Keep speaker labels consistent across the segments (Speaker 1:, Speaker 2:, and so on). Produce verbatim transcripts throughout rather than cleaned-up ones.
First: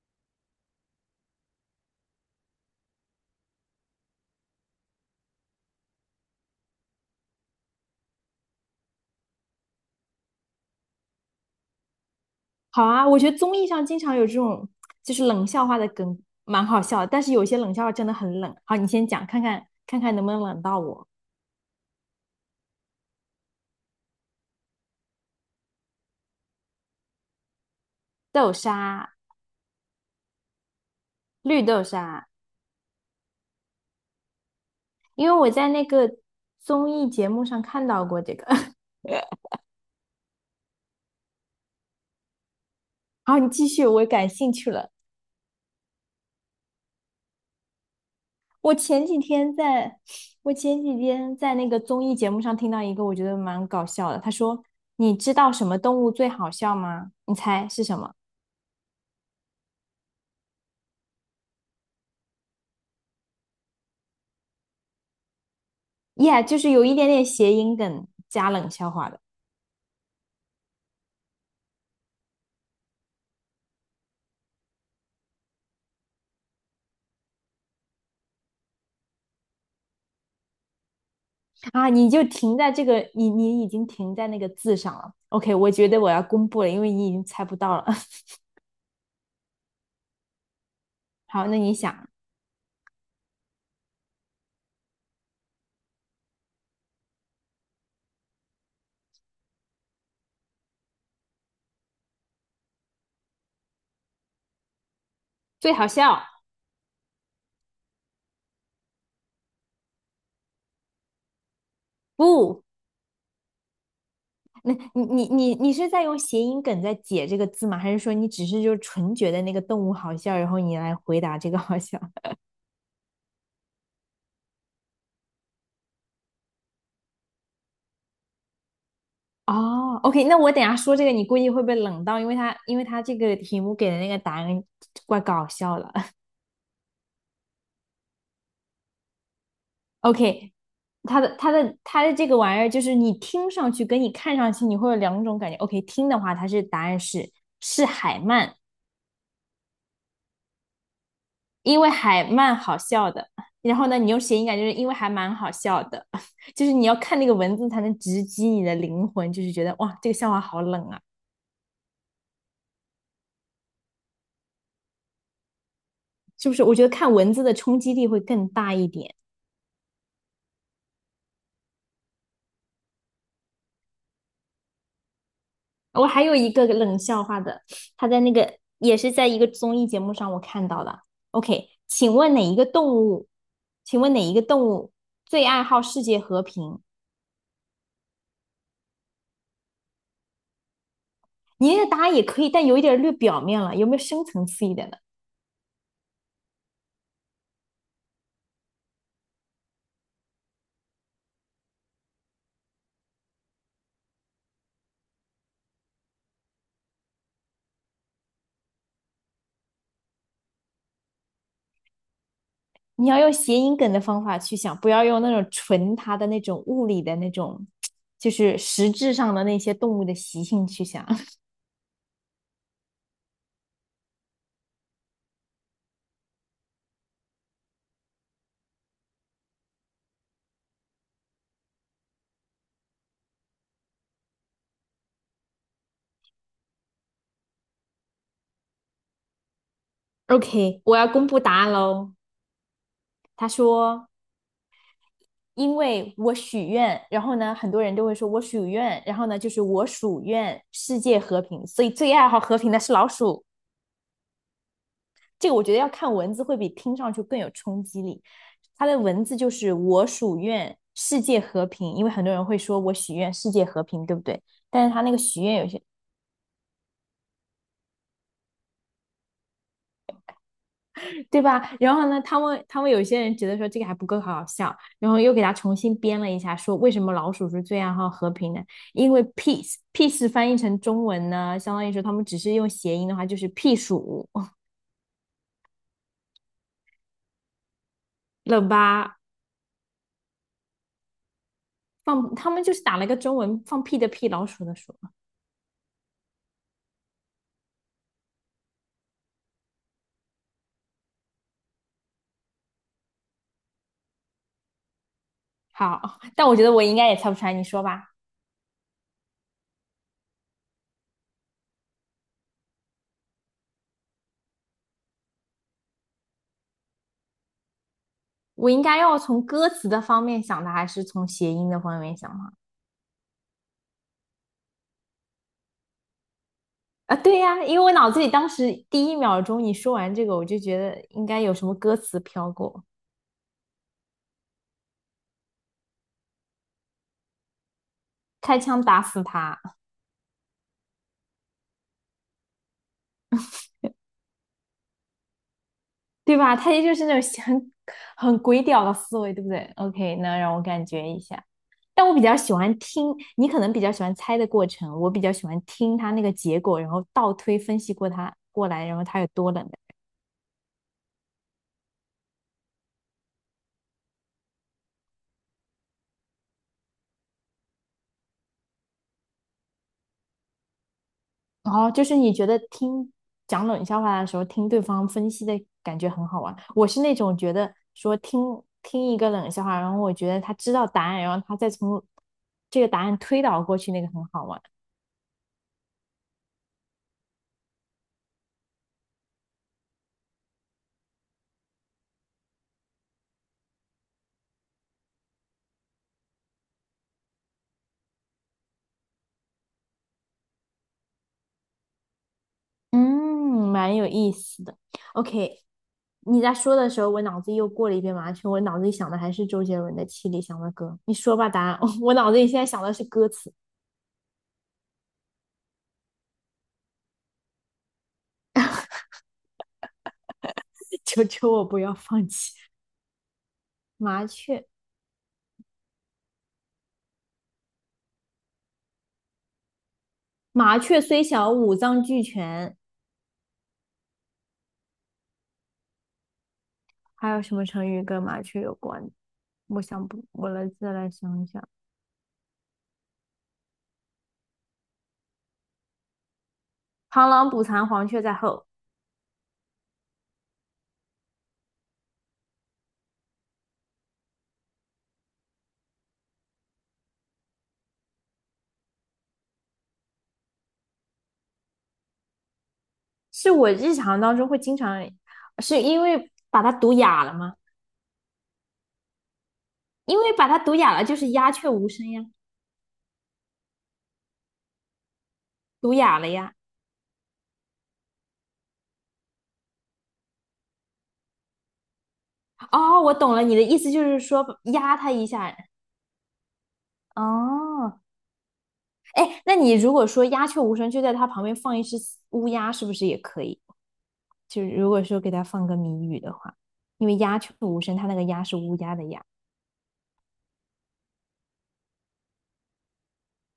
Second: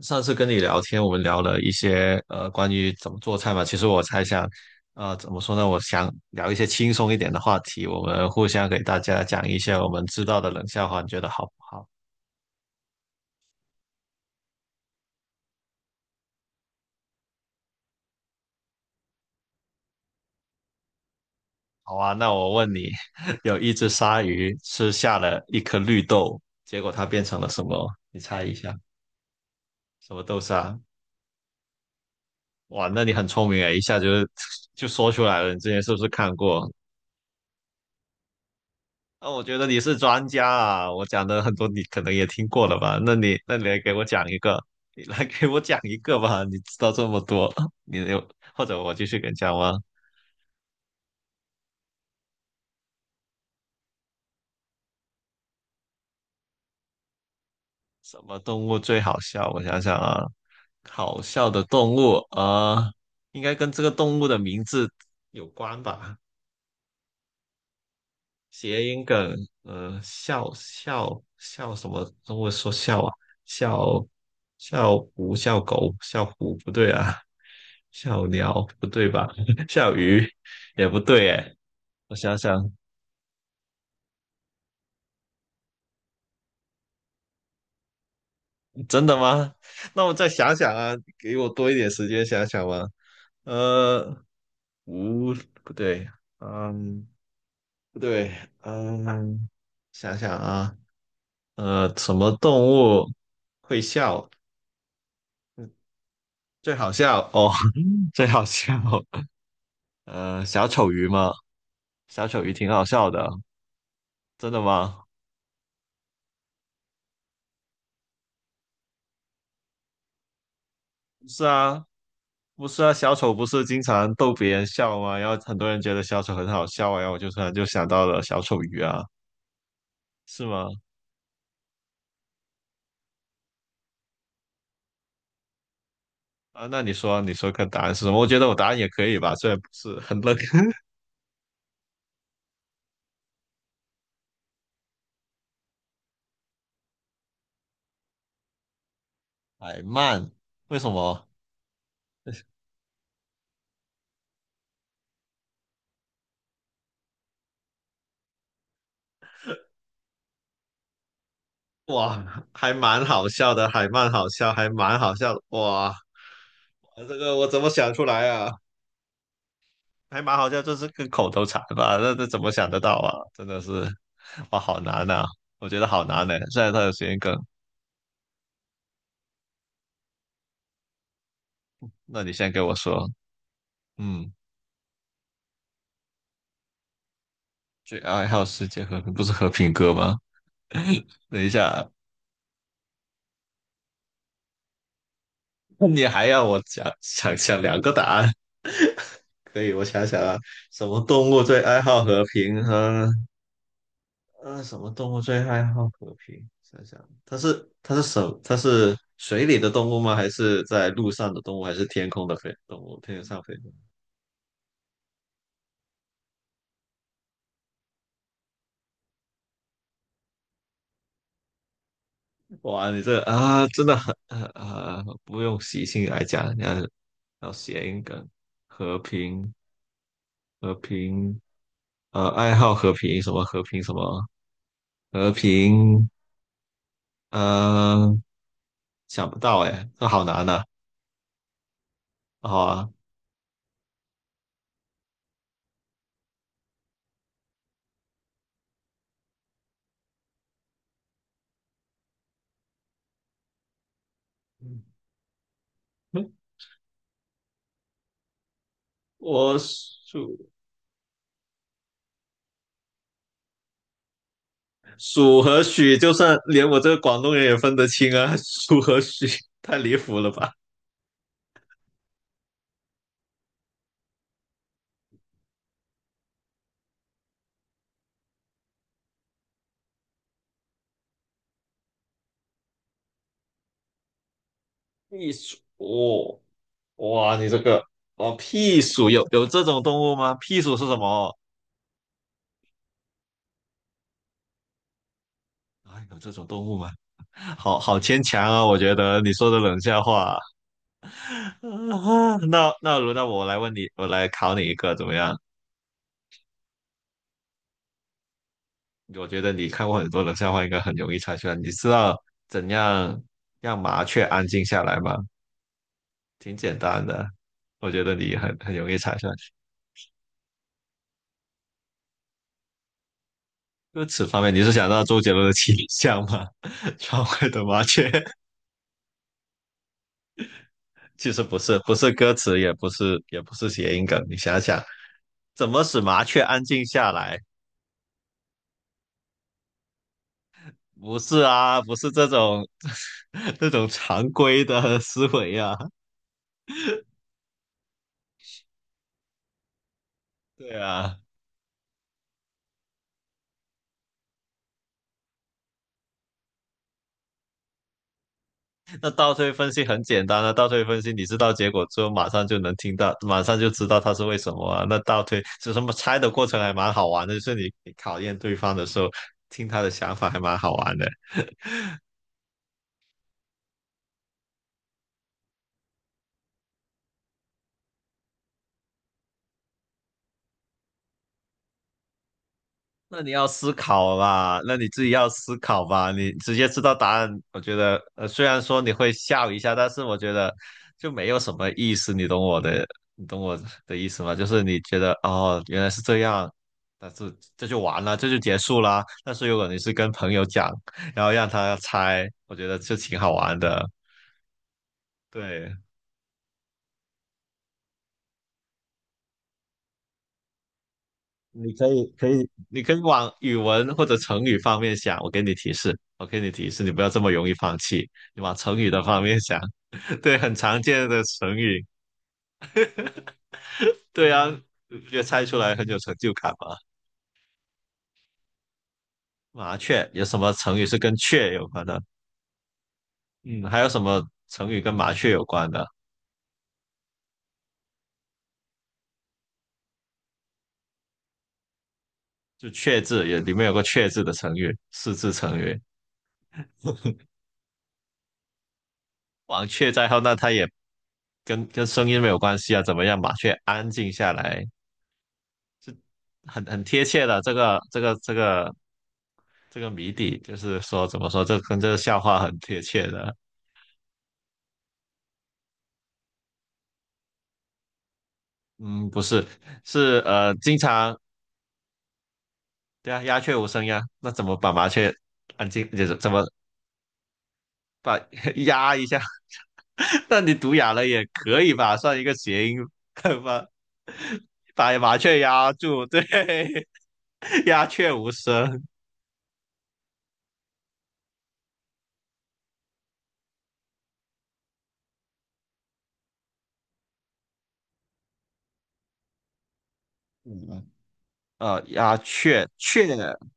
Speaker 1: 上次跟你聊天，我们聊了一些呃关于怎么做菜嘛。其实我猜想，呃，怎么说呢？我想聊一些轻松一点的话题，我们互相给大家讲一些我们知道的冷笑话，你觉得好不好？
Speaker 2: 好啊，我觉得综艺上经常有这种就是冷笑话的梗，蛮好笑的。但是有些冷笑话真的很冷。好，你先讲，看看看看能不能冷到我。
Speaker 1: 好啊，那我问你，有一只鲨鱼吃下了一颗绿豆，结果它变成了什么？你猜
Speaker 2: 豆
Speaker 1: 一下，
Speaker 2: 沙，
Speaker 1: 什么豆沙？
Speaker 2: 绿豆沙，
Speaker 1: 哇，那你很聪明诶，一下就 就说出
Speaker 2: 因为
Speaker 1: 来
Speaker 2: 我
Speaker 1: 了。你之
Speaker 2: 在
Speaker 1: 前
Speaker 2: 那
Speaker 1: 是不是
Speaker 2: 个
Speaker 1: 看过？
Speaker 2: 综艺节目上看到过这个。
Speaker 1: 啊，我觉得你是专家啊，我讲的很多你可能也听过了吧？那你
Speaker 2: 好，你
Speaker 1: 那你
Speaker 2: 继
Speaker 1: 来
Speaker 2: 续，
Speaker 1: 给我
Speaker 2: 我
Speaker 1: 讲
Speaker 2: 感
Speaker 1: 一
Speaker 2: 兴
Speaker 1: 个，
Speaker 2: 趣了。
Speaker 1: 你来给我讲一个吧。你知道这么多，你有或
Speaker 2: 我
Speaker 1: 者我继
Speaker 2: 前
Speaker 1: 续
Speaker 2: 几
Speaker 1: 给你讲
Speaker 2: 天
Speaker 1: 吗？
Speaker 2: 在，我前几天在那个综艺节目上听到一个，我觉得蛮搞笑的。他说：“你知道什么动物最好笑吗？你猜是什么
Speaker 1: 什么动物最好笑？我想想啊，好笑的动物啊，呃应该跟这个动物的名字有关吧？
Speaker 2: ？”Yeah，就是有一点点谐音梗加冷
Speaker 1: 谐
Speaker 2: 笑
Speaker 1: 音
Speaker 2: 话的。
Speaker 1: 梗，呃，笑笑笑什么？中文说笑啊，笑笑虎、笑狗、笑虎不对啊，笑鸟不对吧？笑鱼也不对哎，
Speaker 2: 啊，你
Speaker 1: 我
Speaker 2: 就
Speaker 1: 想
Speaker 2: 停
Speaker 1: 想，
Speaker 2: 在这个，你你已经停在那个字上了。OK，我觉得我要公布了，因为你已经猜不到了。
Speaker 1: 真的吗？那我再想想啊，给
Speaker 2: 好，
Speaker 1: 我
Speaker 2: 那
Speaker 1: 多
Speaker 2: 你
Speaker 1: 一点时
Speaker 2: 想，
Speaker 1: 间想想吧。呃，无不对，嗯，不对，嗯，想想啊，呃，什么动物会笑？
Speaker 2: 最好笑
Speaker 1: 最好笑哦，最好笑，呃，小丑鱼吗？小丑鱼
Speaker 2: 不？
Speaker 1: 挺好笑的，真的
Speaker 2: 那你
Speaker 1: 吗？
Speaker 2: 你你你是在用谐音梗在解这个字吗？还是说你只是就纯觉得那个动物好笑，然后你来回
Speaker 1: 不
Speaker 2: 答
Speaker 1: 是
Speaker 2: 这个好
Speaker 1: 啊，
Speaker 2: 笑？
Speaker 1: 不是啊，小丑不是经常逗别人笑吗？然后很多人觉得小丑很好笑啊然后我就突然就想到了小丑鱼啊，
Speaker 2: 哦，OK，那
Speaker 1: 是
Speaker 2: 我等一
Speaker 1: 吗？
Speaker 2: 下说这个，你估计会被冷到，因为他因为他这个题目给的那个答案怪搞笑的。
Speaker 1: 啊，那你说，你说个答案是什么？我觉得我答案也可以吧，虽然不是很乐。
Speaker 2: OK,它的它的它的这个玩意儿，就是你听上去跟你看上去，你会有两种感觉。OK，听的话，它是答案是是海曼，
Speaker 1: 海曼，为什么？
Speaker 2: 因为海 曼好笑的。然后呢，你用谐音感，就是因为还蛮好笑的，就是你要看那个文字才能直击你的灵魂，就是觉得哇，这个笑话好冷啊，
Speaker 1: 哇，还蛮好笑的，海曼好笑，还蛮好笑的，哇，
Speaker 2: 是不是？我觉得看
Speaker 1: 这
Speaker 2: 文
Speaker 1: 个
Speaker 2: 字
Speaker 1: 我
Speaker 2: 的
Speaker 1: 怎么
Speaker 2: 冲
Speaker 1: 想
Speaker 2: 击
Speaker 1: 出
Speaker 2: 力会
Speaker 1: 来
Speaker 2: 更
Speaker 1: 啊？
Speaker 2: 大一点。
Speaker 1: 还蛮好笑，就是个口头禅吧，那这怎么想得到啊？真的是，哇，好难啊！我觉得好
Speaker 2: 我还
Speaker 1: 难呢、
Speaker 2: 有一
Speaker 1: 虽
Speaker 2: 个
Speaker 1: 然它有时
Speaker 2: 冷
Speaker 1: 间
Speaker 2: 笑
Speaker 1: 梗，
Speaker 2: 话的，他在那个也是在一个综艺节目上我看到的。OK，请
Speaker 1: 那你
Speaker 2: 问哪
Speaker 1: 先
Speaker 2: 一
Speaker 1: 给
Speaker 2: 个
Speaker 1: 我
Speaker 2: 动
Speaker 1: 说，
Speaker 2: 物？请问哪一
Speaker 1: 嗯，
Speaker 2: 个动物最爱好世界和平？
Speaker 1: 最爱好世界和平不是和平鸽吗？等一
Speaker 2: 你那
Speaker 1: 下，
Speaker 2: 个答案也可以，但有一点略表面了，有没有深层次一点的？
Speaker 1: 那你还要我想想想两个答案？可以，我想想啊，什么动物最爱好和平和呃，什么动物最爱好和平？想想，它是它是什？它是水里的动物吗？还是在路上的动物？还是天空的飞动物？
Speaker 2: 你要
Speaker 1: 天
Speaker 2: 用
Speaker 1: 上飞
Speaker 2: 谐
Speaker 1: 的？
Speaker 2: 音梗的方法去想，不要用那种纯它的那种物理的那种，就是实质上的那些动物的习性去想。
Speaker 1: 哇，你这个啊，真的很啊，呃不用习性来讲，你要要谐音梗，和平和平，呃，爱好和平什么和平什么和平，呃，想不到哎，这好难呐、
Speaker 2: OK，我要公布答案喽。
Speaker 1: 啊，好啊，
Speaker 2: 他说。因为我许愿，然后呢，很多人都会说我许愿，然后呢，就是我属愿世界和平，所以最爱好和平的是老鼠。
Speaker 1: 嗯
Speaker 2: 这个我觉得要看文字会比听上去更有冲击力。它的文字就
Speaker 1: 我
Speaker 2: 是我属
Speaker 1: 数
Speaker 2: 愿世界和平，因为很多人会说我许愿世界和平，对不对？但是他那个
Speaker 1: 数
Speaker 2: 许愿
Speaker 1: 和
Speaker 2: 有些
Speaker 1: 许，就算连我这个广东人也分得清啊，数和许太离谱了吧？
Speaker 2: 对吧？然后呢，他们他们有些人觉得说这个还不够好笑，然后又给他重新编了一下，说为什么老鼠是最爱好和平的？因为 peace peace 翻译成中文呢，相当于说他们只是用谐音的话就是屁鼠
Speaker 1: 避暑，哦哇，你这个哦，
Speaker 2: 了
Speaker 1: 屁鼠
Speaker 2: 吧？
Speaker 1: 有有这种动物吗？屁鼠是什么？
Speaker 2: 放他们就是打了个中文放屁的屁，老鼠的鼠。
Speaker 1: 啊，有这种动物吗？好好牵强啊，我觉得你说的冷笑话。啊，那那轮到我来问你，我来考你一个怎么样？
Speaker 2: 好，但我觉得我应该也猜不出来，你说吧。
Speaker 1: 我觉得你看过很多冷笑话，应该很容易猜出来。你知道怎样让麻雀安静下来吗？挺简单的，我觉得你很
Speaker 2: 我
Speaker 1: 很
Speaker 2: 应
Speaker 1: 容易
Speaker 2: 该
Speaker 1: 猜
Speaker 2: 要
Speaker 1: 出来。
Speaker 2: 从歌词的方面想的，还是从谐音的方面想的？
Speaker 1: 歌词方面，你是想到周杰伦的《七里香》吗？
Speaker 2: 啊，
Speaker 1: 窗
Speaker 2: 对
Speaker 1: 外
Speaker 2: 呀，
Speaker 1: 的
Speaker 2: 因
Speaker 1: 麻
Speaker 2: 为我
Speaker 1: 雀，
Speaker 2: 脑子里当时第一秒钟你说完这个，我就觉得 应
Speaker 1: 其
Speaker 2: 该
Speaker 1: 实
Speaker 2: 有
Speaker 1: 不
Speaker 2: 什么
Speaker 1: 是，不
Speaker 2: 歌
Speaker 1: 是
Speaker 2: 词
Speaker 1: 歌
Speaker 2: 飘
Speaker 1: 词，也
Speaker 2: 过。
Speaker 1: 不是，也不是谐音梗。你想想，怎么使麻雀安静下来？
Speaker 2: 开枪打死他，
Speaker 1: 不是啊，不是这种 这种常规的思维啊。
Speaker 2: 对吧？他也就是那种很很鬼屌的思维，对不对？OK，那让我
Speaker 1: 对
Speaker 2: 感觉
Speaker 1: 啊，
Speaker 2: 一下。但我比较喜欢听，你可能比较喜欢猜的过程，我比较喜欢听他那个结果，然后倒推分析过他过来，然后
Speaker 1: 那
Speaker 2: 他有
Speaker 1: 倒
Speaker 2: 多
Speaker 1: 推
Speaker 2: 冷
Speaker 1: 分
Speaker 2: 的。
Speaker 1: 析很简单啊，倒推分析你知道结果之后，马上就能听到，马上就知道它是为什么啊。那倒推就什么猜的过程还蛮好玩的，就是你你考验对方的时候，听他的想法还蛮好玩的。
Speaker 2: 然后就是你觉得听讲冷笑话的时候，听对方分析的感觉很好玩。我是那种觉得说听听一个冷笑话，然后我觉得他知道答案，然后他再从这个答案
Speaker 1: 那你
Speaker 2: 推
Speaker 1: 要
Speaker 2: 导
Speaker 1: 思
Speaker 2: 过去，那个
Speaker 1: 考
Speaker 2: 很好
Speaker 1: 吧，
Speaker 2: 玩。
Speaker 1: 那你自己要思考吧。你直接知道答案，我觉得，呃，虽然说你会笑一下，但是我觉得就没有什么意思。你懂我的，你懂我的意思吗？就是你觉得哦，原来是这样，但是这就完了，这就结束啦。但是如果你是跟朋友讲，然后让他猜，我觉得就
Speaker 2: 嗯，
Speaker 1: 挺好玩的。
Speaker 2: 蛮有意思的。OK，
Speaker 1: 对，
Speaker 2: 你在说的时候，我脑子又过了一遍麻雀，我脑子里想的还是周杰伦的《七里香》的歌。你说吧，答
Speaker 1: 你
Speaker 2: 案。
Speaker 1: 可 以
Speaker 2: 我
Speaker 1: 可
Speaker 2: 脑子里
Speaker 1: 以，
Speaker 2: 现在
Speaker 1: 你
Speaker 2: 想
Speaker 1: 可
Speaker 2: 的
Speaker 1: 以
Speaker 2: 是歌
Speaker 1: 往
Speaker 2: 词，
Speaker 1: 语文或者成语方面想。我给你提示，我给你提示，你不要这么容易放弃，你往成语的方面想。对，很常 见的
Speaker 2: 求求
Speaker 1: 成
Speaker 2: 我不
Speaker 1: 语。
Speaker 2: 要放弃。麻
Speaker 1: 对啊，
Speaker 2: 雀，
Speaker 1: 就猜出来很有成就感嘛。麻雀有什么成
Speaker 2: 麻
Speaker 1: 语是
Speaker 2: 雀
Speaker 1: 跟
Speaker 2: 虽小，
Speaker 1: 雀有
Speaker 2: 五
Speaker 1: 关的？
Speaker 2: 脏俱全。
Speaker 1: 嗯，还有什么成语跟麻雀有关的？
Speaker 2: 还有什么成语跟麻雀有关的我想不，我来再来想一想。
Speaker 1: 就雀字也里面有个雀字的成语，四字成语。
Speaker 2: 螳螂捕蝉，黄雀在后，
Speaker 1: 王雀在后，那它也跟跟声音没有关系啊。怎么样，麻雀安静下来，是很很贴切的。这个这个这个这个谜底，就是说怎么说，这跟这个笑话很贴切的。
Speaker 2: 是我日常当中会经常，是因为把它读哑了吗？
Speaker 1: 嗯，不是，
Speaker 2: 因
Speaker 1: 是
Speaker 2: 为把
Speaker 1: 呃，
Speaker 2: 它读
Speaker 1: 经
Speaker 2: 哑了，就
Speaker 1: 常
Speaker 2: 是鸦雀无声呀。
Speaker 1: 对啊，鸦雀无声呀，那怎么把麻雀安静，
Speaker 2: 毒
Speaker 1: 就是
Speaker 2: 哑了
Speaker 1: 怎么
Speaker 2: 呀。
Speaker 1: 把 压一下？那你读哑了也可以吧，算一个谐音吧，
Speaker 2: 哦，我懂了，你的意思就是说
Speaker 1: 把
Speaker 2: 压
Speaker 1: 把
Speaker 2: 他
Speaker 1: 麻
Speaker 2: 一
Speaker 1: 雀
Speaker 2: 下。
Speaker 1: 压住，对，鸦
Speaker 2: 哦，
Speaker 1: 雀无声。
Speaker 2: 哎，那你如果说鸦雀无声，就在他旁边放一只乌鸦，是不是也可以？就是如果说给他放个谜语的话，因为鸦雀无声，它那个鸦是乌鸦的鸦。
Speaker 1: 嗯，呃，鸦雀雀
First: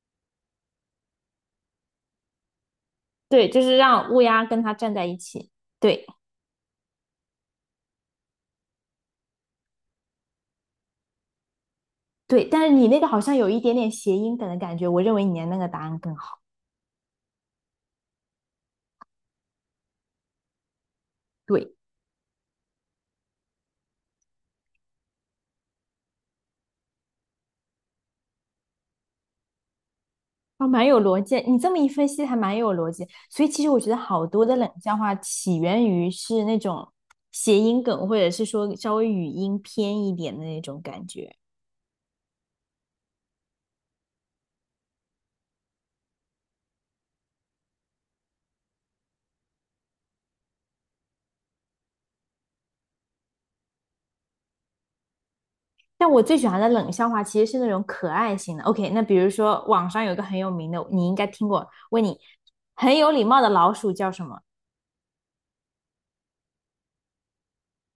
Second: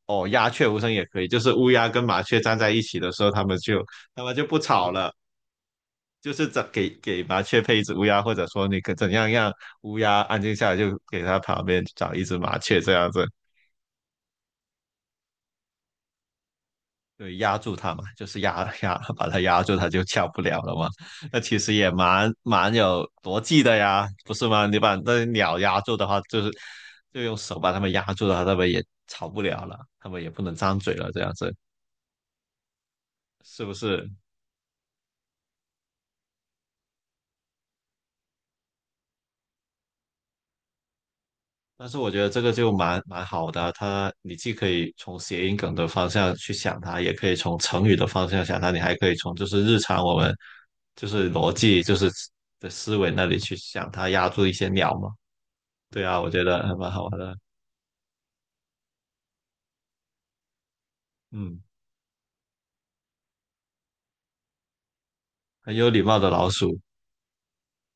Speaker 1: 哦，鸦雀无声也可以，就是乌鸦跟麻雀站在一起的时候，它
Speaker 2: 对，
Speaker 1: 们
Speaker 2: 就是
Speaker 1: 就
Speaker 2: 让乌
Speaker 1: 它们就
Speaker 2: 鸦
Speaker 1: 不
Speaker 2: 跟他
Speaker 1: 吵
Speaker 2: 站在
Speaker 1: 了，
Speaker 2: 一起。对
Speaker 1: 就是怎给给麻雀配一只乌鸦，或者说你可怎样让乌鸦安静下来，就给它旁边找一只
Speaker 2: 对，
Speaker 1: 麻
Speaker 2: 但是
Speaker 1: 雀
Speaker 2: 你
Speaker 1: 这
Speaker 2: 那个
Speaker 1: 样
Speaker 2: 好
Speaker 1: 子。
Speaker 2: 像有一点点谐音梗的感觉，我认为你的那个答案更好。
Speaker 1: 对，压住它嘛，就是压 压把它压住，它就下不了了嘛。那其实
Speaker 2: 对。
Speaker 1: 也蛮蛮有逻辑的呀，不是吗？你把那鸟压住的话，就是就用手把它们压住的话，它们也吵不了了，它们也不能
Speaker 2: 啊，
Speaker 1: 张
Speaker 2: 蛮
Speaker 1: 嘴
Speaker 2: 有
Speaker 1: 了，这
Speaker 2: 逻
Speaker 1: 样
Speaker 2: 辑。
Speaker 1: 子
Speaker 2: 你这么一分析，还蛮有逻辑。所以其
Speaker 1: 是
Speaker 2: 实
Speaker 1: 不
Speaker 2: 我觉得
Speaker 1: 是？
Speaker 2: 好多的冷笑话起源于是那种谐音梗，或者是说稍微语音偏一点的那种感觉。
Speaker 1: 但是我觉得这个就蛮蛮好的啊，它你既可以从谐音梗的方向去想它，也可以从成语的方向想它，你还可以从就是日常我们就是逻辑就是的思维那里去想它压住一些鸟嘛。对
Speaker 2: 但
Speaker 1: 啊，
Speaker 2: 我
Speaker 1: 我
Speaker 2: 最
Speaker 1: 觉
Speaker 2: 喜
Speaker 1: 得
Speaker 2: 欢的
Speaker 1: 还蛮
Speaker 2: 冷
Speaker 1: 好
Speaker 2: 笑
Speaker 1: 玩
Speaker 2: 话
Speaker 1: 的。
Speaker 2: 其实是那种可爱型的。OK，那比如说网上有一个很有名的，你应该听
Speaker 1: 嗯，
Speaker 2: 过。问你，很有礼貌的老鼠叫什么
Speaker 1: 很有礼貌的老鼠，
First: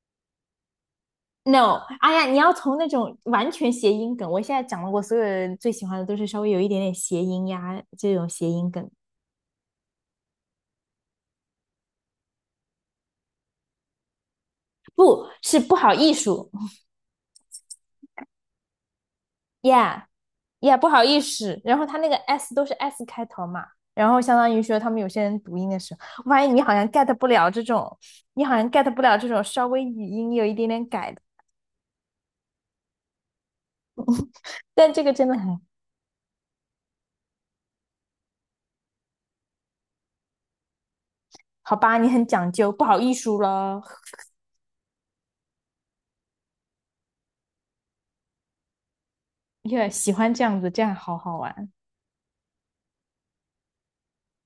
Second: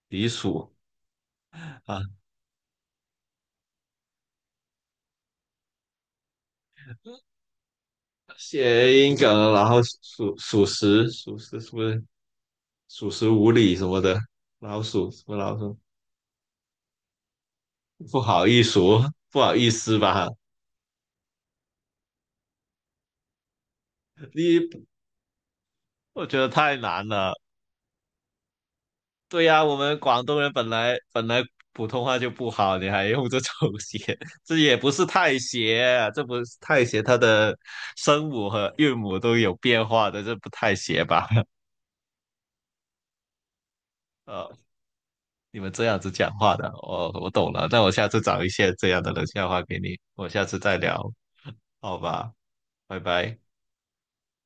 Speaker 1: 狸鼠
Speaker 2: ？No，
Speaker 1: 啊，
Speaker 2: 哎呀，你要从那种完全谐音梗。我现在讲的，我所有人最喜欢的都是稍微有一点点谐音呀，这种谐音梗。
Speaker 1: 谐音梗，然后属属实，属实是不是属实无礼什么的？老鼠什
Speaker 2: 不
Speaker 1: 么老
Speaker 2: 是不
Speaker 1: 鼠？
Speaker 2: 好艺术。
Speaker 1: 不好意思哦，不好意思
Speaker 2: ，yeah
Speaker 1: 吧？
Speaker 2: yeah，不好意思，然后他那个 s 都是 s 开头嘛，然后相当于说
Speaker 1: 你
Speaker 2: 他们有些人读音的时候，
Speaker 1: 我
Speaker 2: 我
Speaker 1: 觉
Speaker 2: 发
Speaker 1: 得
Speaker 2: 现你好
Speaker 1: 太
Speaker 2: 像
Speaker 1: 难
Speaker 2: get 不
Speaker 1: 了。
Speaker 2: 了这种，你好像 get 不了这
Speaker 1: 对
Speaker 2: 种
Speaker 1: 呀、
Speaker 2: 稍
Speaker 1: 我
Speaker 2: 微
Speaker 1: 们
Speaker 2: 语
Speaker 1: 广
Speaker 2: 音
Speaker 1: 东
Speaker 2: 有
Speaker 1: 人
Speaker 2: 一点
Speaker 1: 本
Speaker 2: 点
Speaker 1: 来
Speaker 2: 改的，
Speaker 1: 本来普通话就不好，你还用这种写，这也不
Speaker 2: 但这
Speaker 1: 是
Speaker 2: 个真的
Speaker 1: 太
Speaker 2: 很
Speaker 1: 写，这不是太写，它的声母和韵母都有变化的，这不太写吧？
Speaker 2: 好吧，你很讲究，不好意思了
Speaker 1: 呃，你们这样子讲话的，我我懂了。那我下次找一些这样的冷笑话 给
Speaker 2: ，yeah，
Speaker 1: 你，
Speaker 2: 喜
Speaker 1: 我
Speaker 2: 欢
Speaker 1: 下
Speaker 2: 这
Speaker 1: 次
Speaker 2: 样子，
Speaker 1: 再
Speaker 2: 这样
Speaker 1: 聊，
Speaker 2: 好好玩。
Speaker 1: 好吧，拜拜。